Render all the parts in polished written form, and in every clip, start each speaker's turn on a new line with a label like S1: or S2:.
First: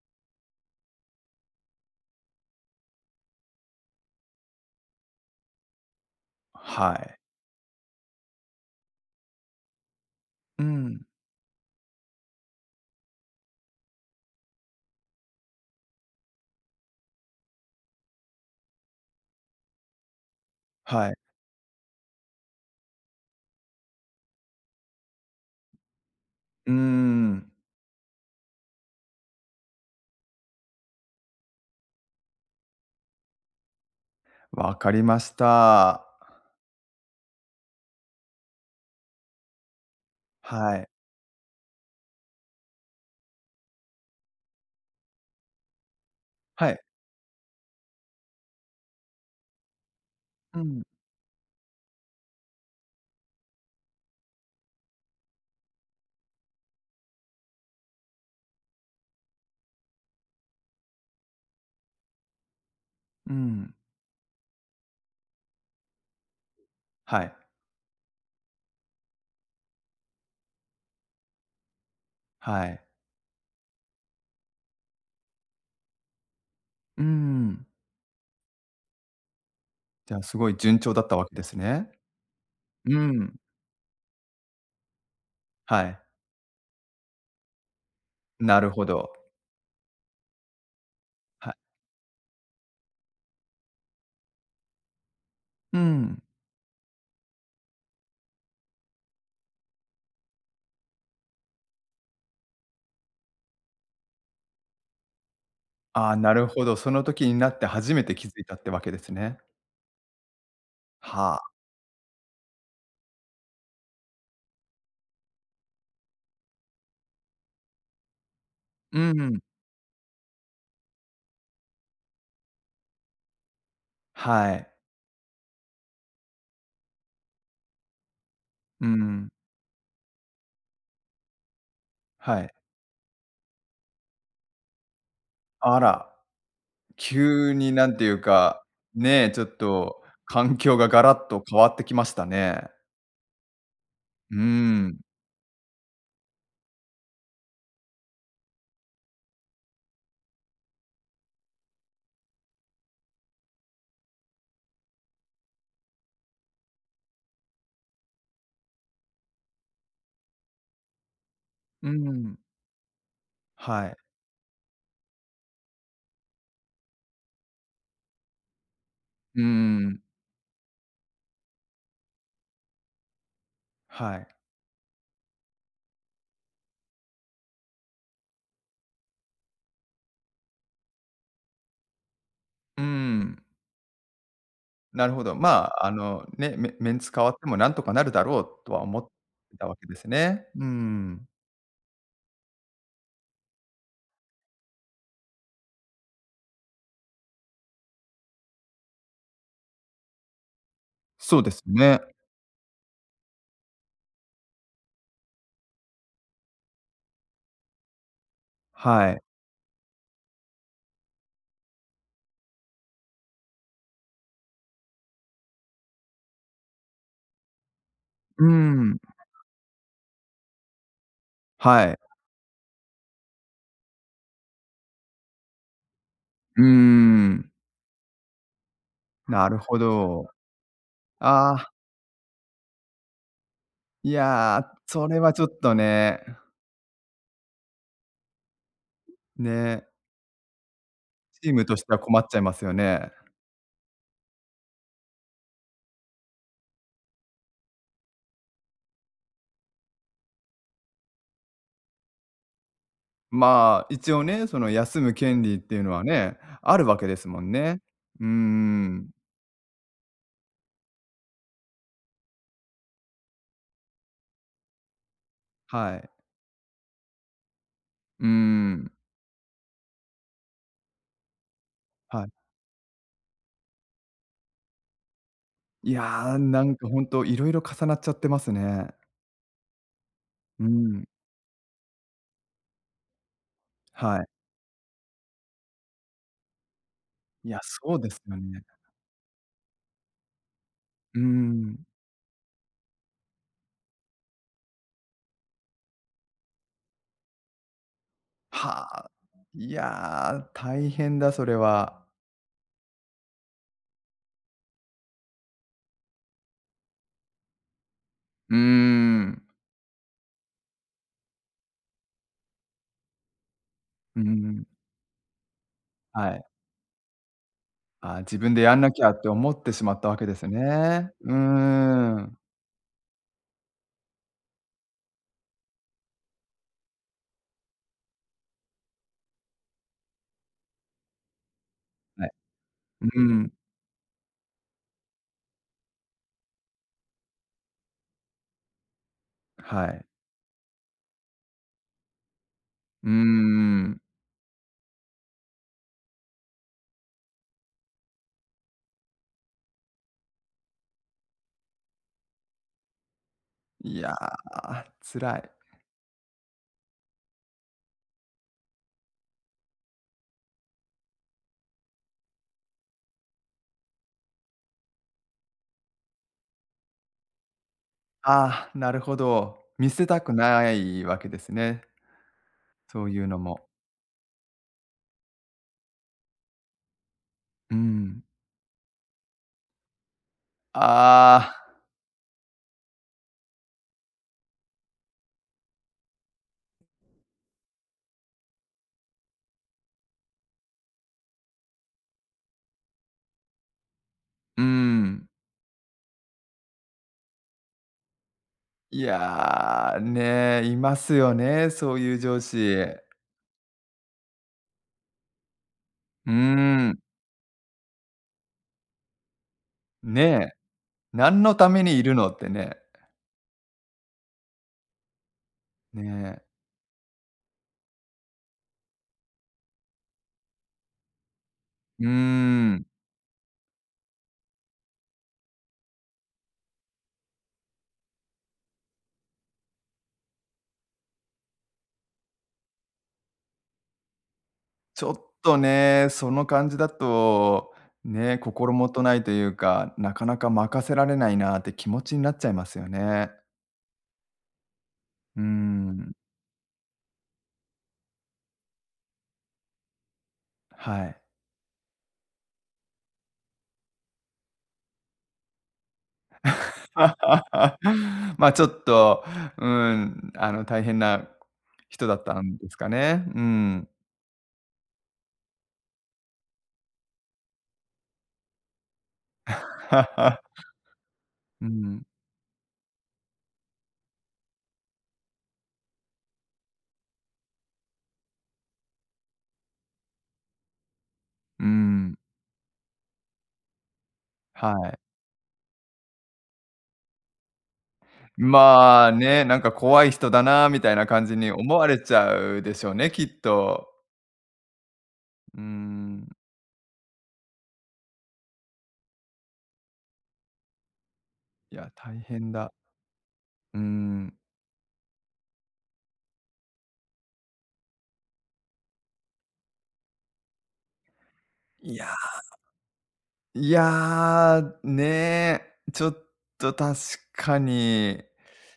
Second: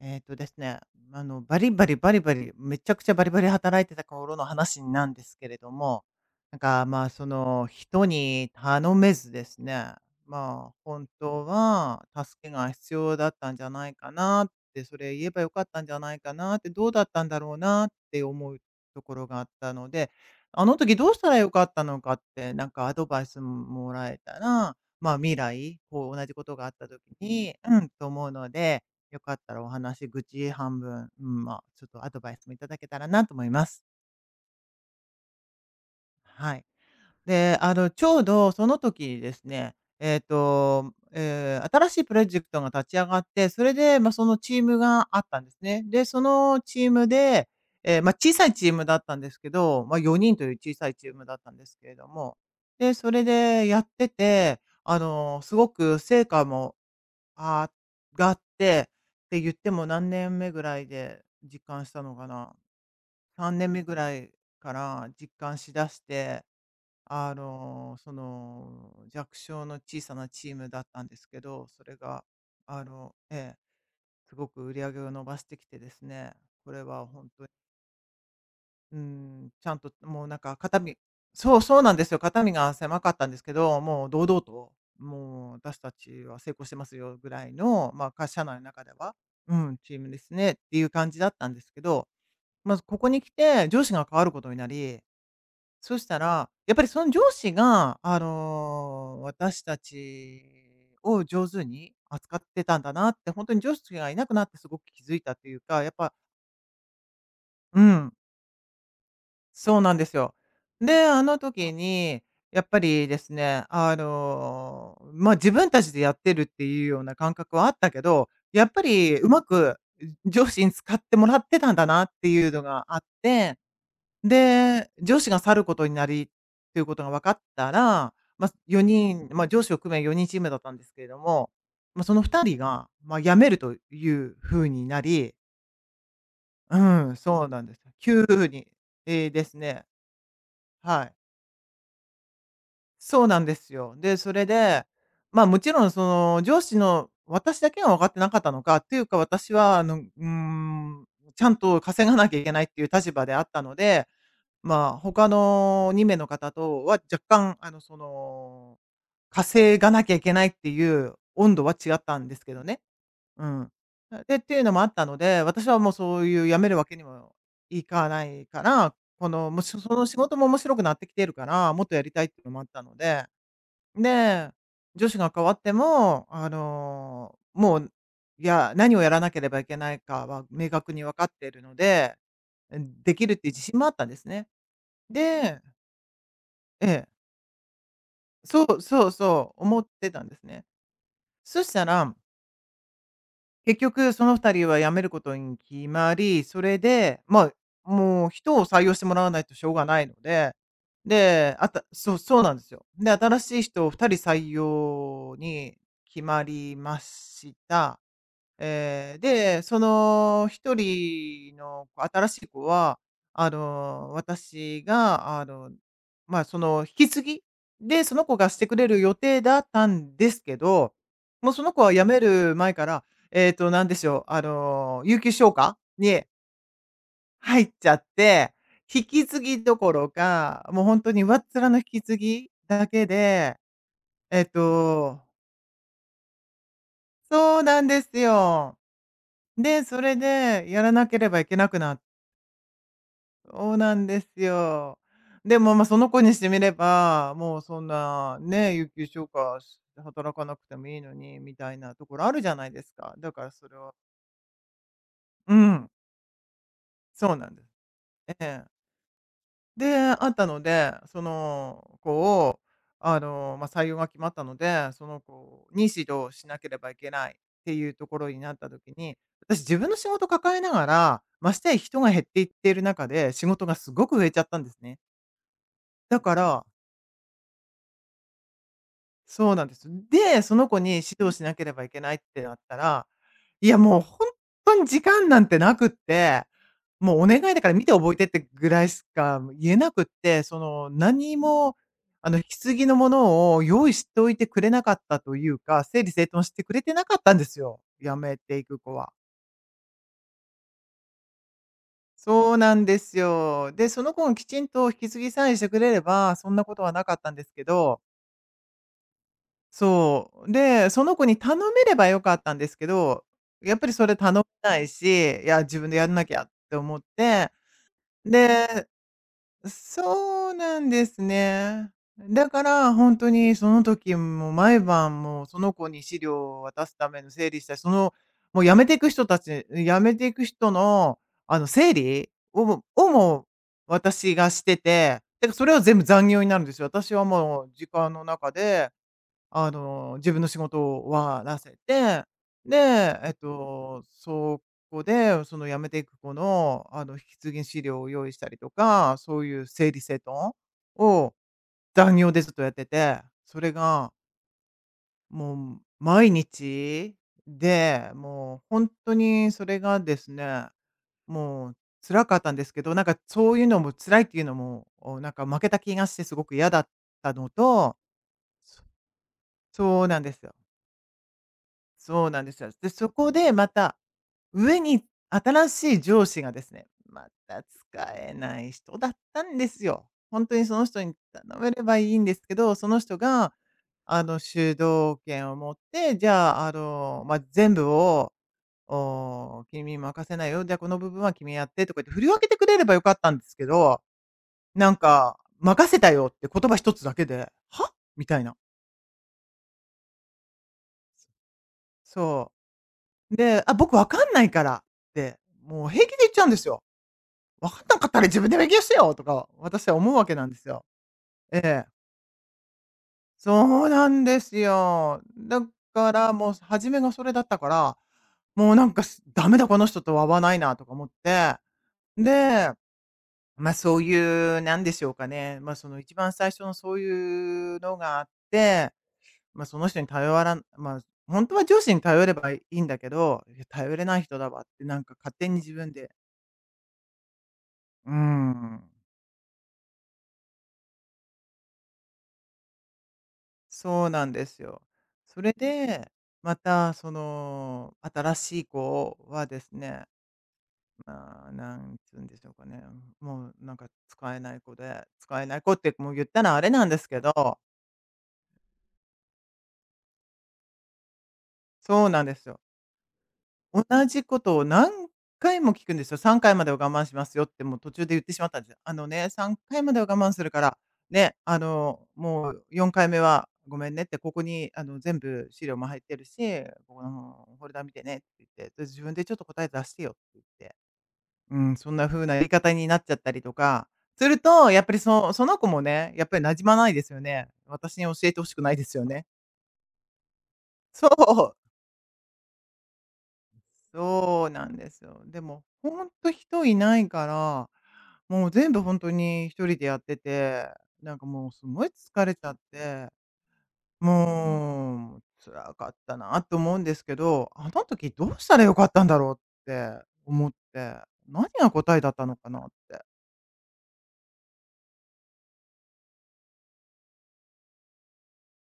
S1: えっとですね、バリバリバリバリ、めちゃくちゃバリバリ働いてた頃の話なんですけれども、
S2: はい。
S1: 人に頼めずですね、
S2: う
S1: まあ、
S2: ん、
S1: 本当は助けが必要だったんじゃないかなって、それ言えばよかったんじゃないかなって、どうだったんだろうなって思うところがあったので、あの時
S2: は
S1: どう
S2: い。
S1: したらよかったのかって、なんかアドバイスもらえたら、まあ、未来、こう、同じことがあ
S2: うー
S1: った時
S2: ん、
S1: に、うん、と思うので、よかったらお話、愚痴半分、うん、まあ、ちょっとアドバイスもいただけたらなと思います。
S2: わかりました。
S1: はい。で、あの、ちょうどその時にですね、
S2: はい。
S1: 新しいプロジェクトが立ち上がって、それで、まあ、そのチームがあったんですね。で、その
S2: はい。
S1: チームで、小さいチームだったんですけど、まあ、4人という
S2: う
S1: 小
S2: ん、
S1: さいチームだったんですけれども、で、それでやってて、あの、すごく成果もああ、があって、って言っても何年目ぐらいで実感したのかな。
S2: う
S1: 3年
S2: ん、
S1: 目ぐらいから実感しだして、
S2: はい、
S1: あの、その、弱小の小さなチームだったんですけど、それが、
S2: はい。
S1: あの、ええ、すごく売り上げを伸ばしてきてですね、これ
S2: うー
S1: は本当に
S2: ん。
S1: ちゃんと
S2: じゃあ、
S1: もう
S2: す
S1: なん
S2: ごい
S1: か
S2: 順
S1: 肩
S2: 調
S1: 身
S2: だったわけです
S1: そうそう
S2: ね。
S1: なんですよ。肩身が
S2: う
S1: 狭かったん
S2: ん、
S1: ですけど、もう堂々と、もう私
S2: は
S1: た
S2: い。
S1: ちは成功してますよぐらいの、まあ、会社内
S2: な
S1: の
S2: る
S1: 中
S2: ほ
S1: で
S2: ど。
S1: は、うん、チームですねっていう感じだった
S2: は
S1: んで
S2: い。
S1: すけど、まずここに来て上司が変わることになり、
S2: う
S1: そした
S2: ん。
S1: ら、やっぱりその上司が、あの、私たちを上手に扱ってたんだなって、本当に上司がいなくなってすごく気づいたっていうか、やっ
S2: あ
S1: ぱ
S2: あ、なるほど、その時になって
S1: う
S2: 初め
S1: ん、
S2: て気づいたってわけですね。
S1: そうなんですよ。で、あ
S2: は
S1: の
S2: あ。
S1: 時に、やっぱりですね、あの、まあ、自分たちでやってるっていうような感覚はあったけど、やっぱ
S2: う
S1: りう
S2: ん、
S1: まく上司に使ってもらってたんだなっていうのがあって、
S2: はい。
S1: で、上司が去ることになりっていうことが分かったら、まあ、
S2: う
S1: 4
S2: ん、
S1: 人、まあ、上司を含め4人チームだったんですけれども、まあ、その
S2: は
S1: 2
S2: い。
S1: 人が、まあ、辞めるという風になり、
S2: あら、
S1: うん、そう
S2: 急
S1: なん
S2: に
S1: です
S2: な
S1: よ。
S2: んていう
S1: 急
S2: か、
S1: に、
S2: ね
S1: え
S2: え、
S1: え、
S2: ちょ
S1: で
S2: っ
S1: すね、
S2: と環境がガ
S1: はい。
S2: ラッと変わってきましたね。
S1: そうなんですよ。で、そ
S2: うー
S1: れで、
S2: ん。
S1: まあ、もちろんその上司の私だけが分かってなかったのか、っていうか私はあの、うーん、ちゃんと稼がなきゃいけないっていう立場であったので、まあ、他の2名の方とは若干、あの、その、稼がなきゃいけないっていう温度は
S2: う
S1: 違ったんで
S2: ん。
S1: すけどね。うん。
S2: はい。
S1: で、っていうのもあったので、私はもうそういう辞めるわけにもいかないから、こ
S2: うー
S1: の、もうそ
S2: ん。
S1: の仕事も面白くなってきてるから、もっとやりたいっていうのもあったので、
S2: はい。
S1: で、女子が変わっても、あの、もう、いや、何をやらなければいけないかは明確に分かっているので、う
S2: うー
S1: ん、できるっ
S2: ん。
S1: ていう自信もあったんですね。
S2: なるほど。
S1: で
S2: まあ、ね、メ
S1: え
S2: メン
S1: え、
S2: ツ変わってもなんとかなるだろうとは思っ
S1: そ
S2: て
S1: う、
S2: たわ
S1: 思
S2: け
S1: っ
S2: です
S1: てたんです
S2: ね。うー
S1: ね。
S2: ん。
S1: そしたら結局その2人は辞めることに決まり、それで、まあ、もう人を採用してもらわないとしょうがないので、
S2: そうで
S1: で、
S2: す
S1: あた
S2: ね。
S1: そう、そうなんですよ。で、新しい人を2人採用に決まりました。
S2: は
S1: えー
S2: い。
S1: で、その一人の子新しい子は、あの、私が、あの、まあ、その引き継ぎで、その子
S2: う
S1: が
S2: ー
S1: してくれ
S2: ん。
S1: る予定だったんですけど、もうその子
S2: は
S1: は
S2: い。
S1: 辞める前から、えっと、なんでしょう、あの、有給消化に
S2: うーん。
S1: 入っちゃって、引き継
S2: なる
S1: ぎど
S2: ほ
S1: ころ
S2: ど。
S1: か、もう本当に上っ
S2: あ
S1: 面
S2: あ、
S1: の引き継ぎだけで、
S2: い
S1: えっ
S2: や、それ
S1: と
S2: はちょっとね、
S1: そうなんですよ。で、
S2: ね、
S1: それでやらなければい
S2: チー
S1: け
S2: ム
S1: な
S2: と
S1: く
S2: して
S1: な
S2: は
S1: っ
S2: 困っちゃいますよね。
S1: そうなんですよ。でも、まあ、その子にしてみれば、もうそんなね、有給消化し働かなくてもいいのにみたいなところあるじゃないですか。だからそれ
S2: まあ、
S1: は
S2: 一応ね、その休む権
S1: う
S2: 利っていう
S1: ん、
S2: のはね、あるわけです
S1: そう
S2: も
S1: な
S2: ん
S1: んです。
S2: ね。うー
S1: ええ。
S2: ん、
S1: で、あったので、その子を、あの、まあ、採用が決まったので、その子に
S2: はい。
S1: 指導しなければいけないっていうとこ
S2: うー
S1: ろになった時
S2: ん。
S1: に、私自分の仕事抱えながら、ましてや人が減っ
S2: はい。
S1: ていっている中で、仕事がすごく増えちゃったんですね。
S2: い
S1: だ
S2: や
S1: か
S2: ー、な
S1: ら
S2: んかほんといろ重なっちゃってますね。
S1: そうなんです。で、そ
S2: う
S1: の子に
S2: ん、
S1: 指導しなければいけないってなったら、いや、もう
S2: はい。
S1: 本当に時間なんてなくって、もうお願い
S2: いや、
S1: だから見て
S2: そうで
S1: 覚え
S2: す
S1: てっ
S2: よ
S1: て
S2: ね。
S1: ぐらいしか言えなくって、その、
S2: うー
S1: 何も、
S2: ん。
S1: あの、引き継ぎのものを用意しておいてくれなかったというか、整理整頓してくれてなかったんですよ、辞めていく子
S2: はあ。
S1: は。
S2: いやー、大変だ、それは。
S1: そうなんですよ。で、その子がきちんと引き継ぎさえしてくれれば、そんなことはなかったんですけど
S2: うーん。
S1: そう。で、その子に頼めればよかったんですけど、やっぱりそれ
S2: う
S1: 頼め
S2: ん、
S1: ないし、いや、自分でやんなき
S2: はい。
S1: ゃって思って、
S2: あ、自分でやん
S1: で、
S2: なきゃって思ってしまったわけです
S1: そうなんで
S2: ね。
S1: す
S2: うー
S1: ね。
S2: ん。
S1: だから本当にその時も毎晩もうその子に資料を渡すための整理したり、その、もう辞めていく人たち辞めていく人の、あの、整
S2: はい。
S1: 理をもを
S2: う
S1: も
S2: ん、
S1: 私がしてて、てかそれは全部残業になるんですよ。私はもう時間の中であ
S2: はい。
S1: の、自分の仕事を終わらせて、
S2: うー
S1: で、
S2: ん。
S1: そこで、その辞めていく子の、あの、引き継ぎ資料を用意したりとか、そういう整理整頓を残業でずっとやってて、それ
S2: い
S1: が
S2: やー、辛い。
S1: もう毎日で、もう本当にそれがですね、もう辛かったんですけど、なんかそういうのも辛いっていうのも、お、なんか負けた気がしてすごく嫌だったのと
S2: ああ、なるほど。見
S1: そ
S2: せ
S1: うな
S2: た
S1: ん
S2: く
S1: ですよ。
S2: ないわけですね、
S1: そうなんですよ。で、
S2: そ
S1: そ
S2: ういう
S1: こ
S2: の
S1: で
S2: も。
S1: また、上に新しい上司がですね、また
S2: う
S1: 使
S2: ん。
S1: えない人だったんですよ。本当にその人に
S2: あ
S1: 頼
S2: あ。
S1: めればいいんですけど、その人が、あの、主導権を持って、じゃあ、あの、まあ、全部を、お「君に任せないよ。じゃ、あこの部分は君やって」とか言って振り分けてくれればよかったんですけど、
S2: うー
S1: なん
S2: ん。
S1: か「任せたよ」って言葉一つだけで「は？」みたいな。
S2: いや、ね、いますよね、そういう上
S1: そ
S2: 司。
S1: う。で、あ、僕分かんないからって、もう平気で言
S2: う
S1: っ
S2: ー
S1: ちゃうんですよ。
S2: ん。
S1: 分かんなかったら自分で勉強してよとか、私は思うわけなん
S2: ね、
S1: ですよ。
S2: 何の
S1: え
S2: ため
S1: え。
S2: にいるのってね。
S1: そうなんですよ。だから
S2: ね。
S1: もう初めがそれだったから、もうなんかすダメだこの人とは合わないなとか思って、
S2: うー
S1: で、
S2: ん。
S1: ま、そういうなんでしょうかね、ま、その一番最初のそういうのがあって、ま、その人に頼らんま、あ本当は上司に頼ればいいんだけど、いや頼れない人だわってなん
S2: ちょ
S1: か
S2: っ
S1: 勝手に
S2: と
S1: 自分
S2: ね、
S1: で
S2: その感じだと、
S1: うー
S2: ね、心
S1: ん、
S2: もとないというか、なかなか任せられないなって気持ちになっちゃいますよね。
S1: そうなんですよ。
S2: う
S1: そ
S2: ー
S1: れで、
S2: ん、
S1: またその新しい子はですね、
S2: はい。
S1: まあ、なんつうんでしょうかね、もうなんか使えない子で、使えない子ってもう言ったらあれなんですけど、
S2: ま、ちょっと、うん、大変な人
S1: そう
S2: だっ
S1: なんで
S2: た
S1: す
S2: ん
S1: よ。
S2: ですかね。うん。
S1: 同じことを何回も聞くんですよ。3回までは我慢しますよってもう途中で言ってしまったんですよ。あのね、3回までは我慢するから、ね、
S2: うん。
S1: もう4回目はごめんねって、ここに全部資料も入ってるし、ここのフォルダ見てねって言って、で自分でちょっと答え出してよって言って、う
S2: う
S1: ん、そんな
S2: ん、
S1: 風な言い方になっちゃったりとか、すると、
S2: は
S1: やっぱり
S2: い。
S1: その子もね、やっぱり馴染まないですよね。私に教えて欲しくないですよ
S2: まあ、
S1: ね。
S2: ね、なんか怖い人だなみたいな
S1: そ
S2: 感じに
S1: う。
S2: 思われちゃうでしょうね、きっと。
S1: そうなんですよ。で
S2: う
S1: も、ほん
S2: ん、
S1: と人いないから、もう全部ほんとに一人でやってて、なんかもうす
S2: い
S1: ごい
S2: や、大
S1: 疲れちゃ
S2: 変
S1: っ
S2: だ。
S1: て、
S2: うん。
S1: もう辛かったなと思うんですけど、あの時どうしたらよかったんだろうって思って、何が答
S2: い
S1: え
S2: や、
S1: だったのかなって。
S2: いや、ね、ちょっと確かに、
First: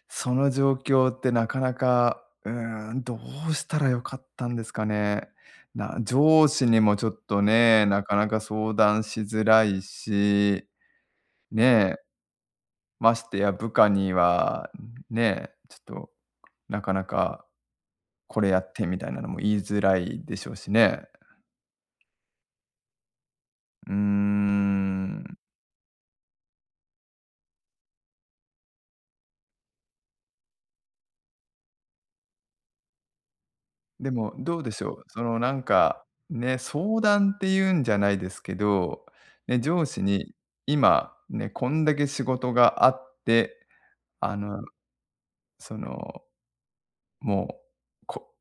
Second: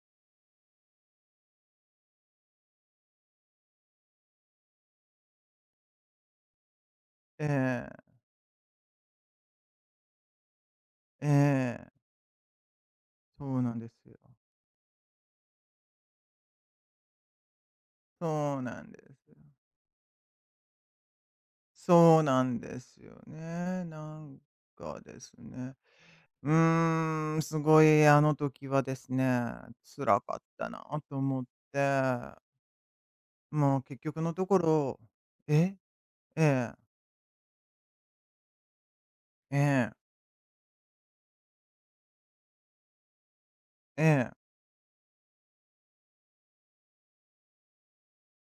S2: その状況ってなかなか、うーん、どうしたらよかったんですかね。な上司にもちょっと
S1: え
S2: ね、な
S1: え、
S2: かなか相談しづらいし、
S1: ええ、
S2: ねまして
S1: そ
S2: や
S1: う
S2: 部
S1: なん
S2: 下
S1: です
S2: に
S1: よ。
S2: は、ね、ちょっとなかなか
S1: そ
S2: これや
S1: う
S2: っ
S1: な
S2: て
S1: ん
S2: み
S1: で
S2: たいな
S1: す
S2: の
S1: よ。
S2: も言いづらいでしょうしね。
S1: そうなんですよね。
S2: うー
S1: なんかです
S2: ん。
S1: ね。うーん、すごいあの時はですね、辛かったなと思って、もう結
S2: で
S1: 局
S2: も
S1: のと
S2: ど
S1: こ
S2: うでしょ
S1: ろ、
S2: う、そのなん
S1: え、
S2: か、ね、
S1: ええ、
S2: 相談っていうんじゃないですけど、
S1: え
S2: ね、上
S1: え、
S2: 司に今ね、こんだけ仕事があって、
S1: ええ、
S2: あの、その、もう、こ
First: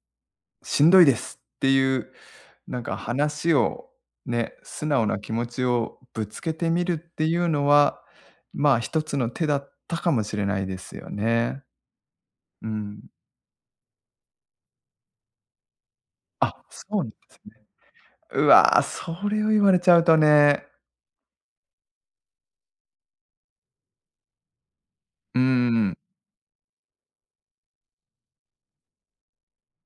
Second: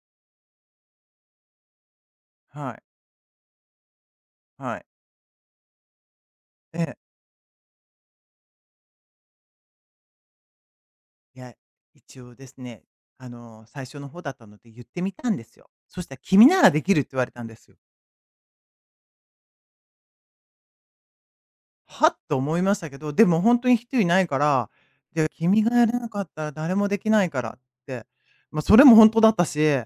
S2: しんどいですっていう、
S1: は
S2: な
S1: い、
S2: んか話をね、
S1: はい、
S2: 素直な気持ちをぶつけて
S1: え
S2: みる
S1: え、
S2: っていうのは、まあ、一つの手だったかもしれないですよ
S1: いや、
S2: ね。
S1: 一応です
S2: う
S1: ね、
S2: ん。
S1: 最初の方だったので言ってみたんですよ。そしたら君な
S2: あ、
S1: らで
S2: そ
S1: き
S2: う
S1: る
S2: な
S1: っ
S2: ん
S1: て
S2: で
S1: 言われ
S2: す
S1: たん
S2: ね。
S1: ですよ。
S2: うわ、それを言われちゃうとね、
S1: はっと思いましたけど、でも本当に人いないから、じゃあ
S2: う
S1: 君がや
S2: ん。
S1: らなかったら誰もできないからって、まあそれも本当だったし、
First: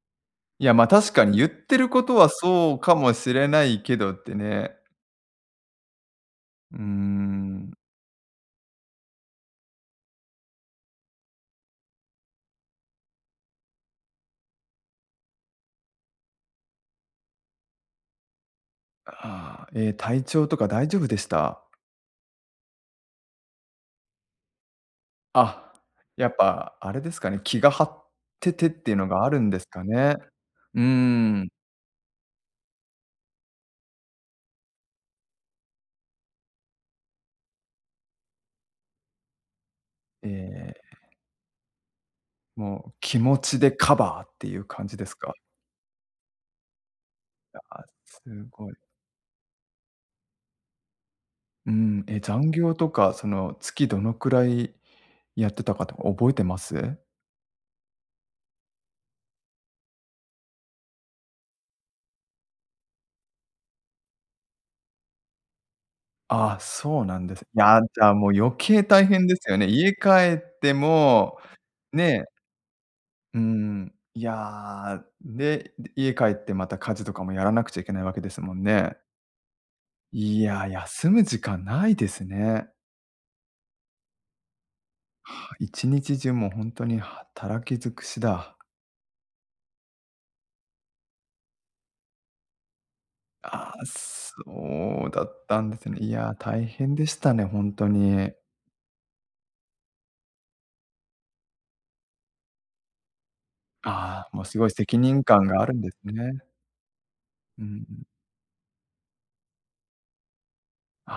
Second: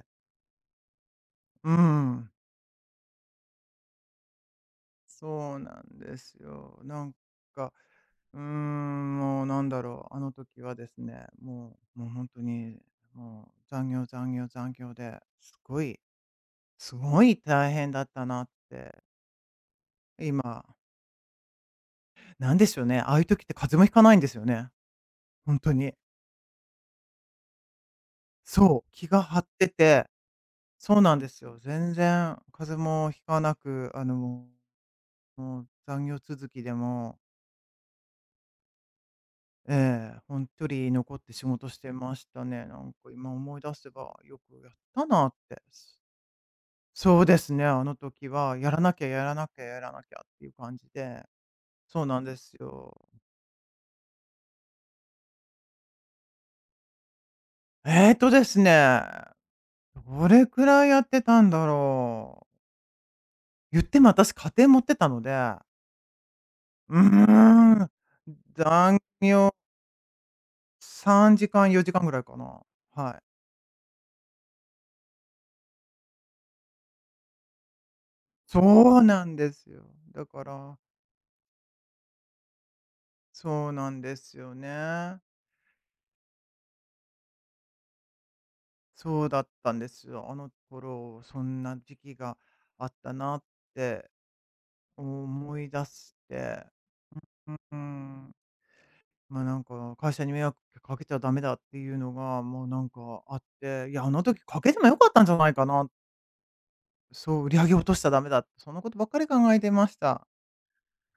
S2: いや、ま、あ確かに言っ
S1: う
S2: てることは
S1: ん。
S2: そうかもしれないけどってね。
S1: そうなんです
S2: うー
S1: よ。なん
S2: ん、
S1: か、うーん、もうなんだろう、あの時はですね、もう本当に、もう残業残業残業で、すごい大変だったなって、
S2: ああ、ええ、体調と
S1: 今、
S2: か大丈夫でした？
S1: なんでしょうね、ああいう時って風邪もひかないんですよね、本
S2: あ、
S1: 当に。
S2: やっぱあれですかね、気が張っててっ
S1: そ
S2: て
S1: う、
S2: いうの
S1: 気が
S2: がある
S1: 張っ
S2: んです
S1: て
S2: か
S1: て、
S2: ね。うー
S1: そうなんです
S2: ん。
S1: よ。全然風邪もひかなく、もう残業続きでもええ、
S2: え
S1: 本当距離
S2: え、
S1: 残って仕事してましたね。な
S2: も
S1: ん
S2: う
S1: か
S2: 気
S1: 今
S2: 持ち
S1: 思い
S2: で
S1: 出せ
S2: カ
S1: ば、
S2: バーっ
S1: よ
S2: てい
S1: く
S2: う
S1: やっ
S2: 感じで
S1: た
S2: す
S1: な
S2: か？
S1: って。そうですね、あ
S2: あ
S1: の
S2: す
S1: 時は
S2: ご
S1: や
S2: い。
S1: らなきゃやらなきゃやらなきゃっていう感じで、
S2: う
S1: そ
S2: ん、
S1: う
S2: え、
S1: なんで
S2: 残
S1: す
S2: 業と
S1: よ。
S2: か、その、月どのくらいやってたかとか覚えてます？
S1: えっとですね、どれくらいやってたんだろう。言っても私家庭持ってたので、
S2: ああ、
S1: う
S2: そうなんです。いや、
S1: ーん、
S2: じゃあ、もう余計
S1: だん
S2: 大変ですよね。家帰って
S1: 3
S2: も、
S1: 時間、4時間ぐら
S2: ね、
S1: いかな。はい。
S2: うん、いや、で、家帰ってまた家事とかもやらなくちゃいけないわけですも
S1: そ
S2: んね。
S1: うなんですよ。だ
S2: い
S1: か
S2: や、
S1: ら、
S2: 休む時間ないですね。
S1: そうなんですよね。
S2: 一日中もう本当に働き尽くしだ。
S1: そうだったんですよ。あの頃、そんな時期があったなっ
S2: ああ、
S1: て
S2: そうだっ
S1: 思
S2: た
S1: い
S2: んで
S1: 出
S2: すね。い
S1: し
S2: や、
S1: て、
S2: 大変でしたね、
S1: うん
S2: 本
S1: う
S2: 当
S1: ん、
S2: に。
S1: ま、なんか会社に迷惑かけちゃダメだっていうのが、もうなんかあって、いや、あの
S2: ああ、
S1: 時
S2: もうす
S1: か
S2: ごい
S1: けても良
S2: 責
S1: かっ
S2: 任
S1: たんじゃ
S2: 感
S1: ない
S2: があ
S1: か
S2: るん
S1: な、
S2: ですね。
S1: そう売り
S2: う
S1: 上げ落とし
S2: ん
S1: ちゃダメだって、そんなことばっかり考えてました。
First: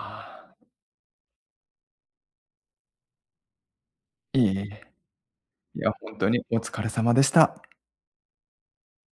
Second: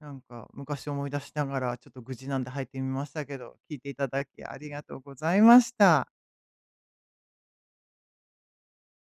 S1: なんか
S2: あ、
S1: 昔思い出しながら、ちょっと愚痴なんで入ってみましたけど、聞いていただき
S2: いえ
S1: あ
S2: い
S1: り
S2: え。
S1: がとうございまし
S2: いや、
S1: た。
S2: 本当にお疲れ様でした。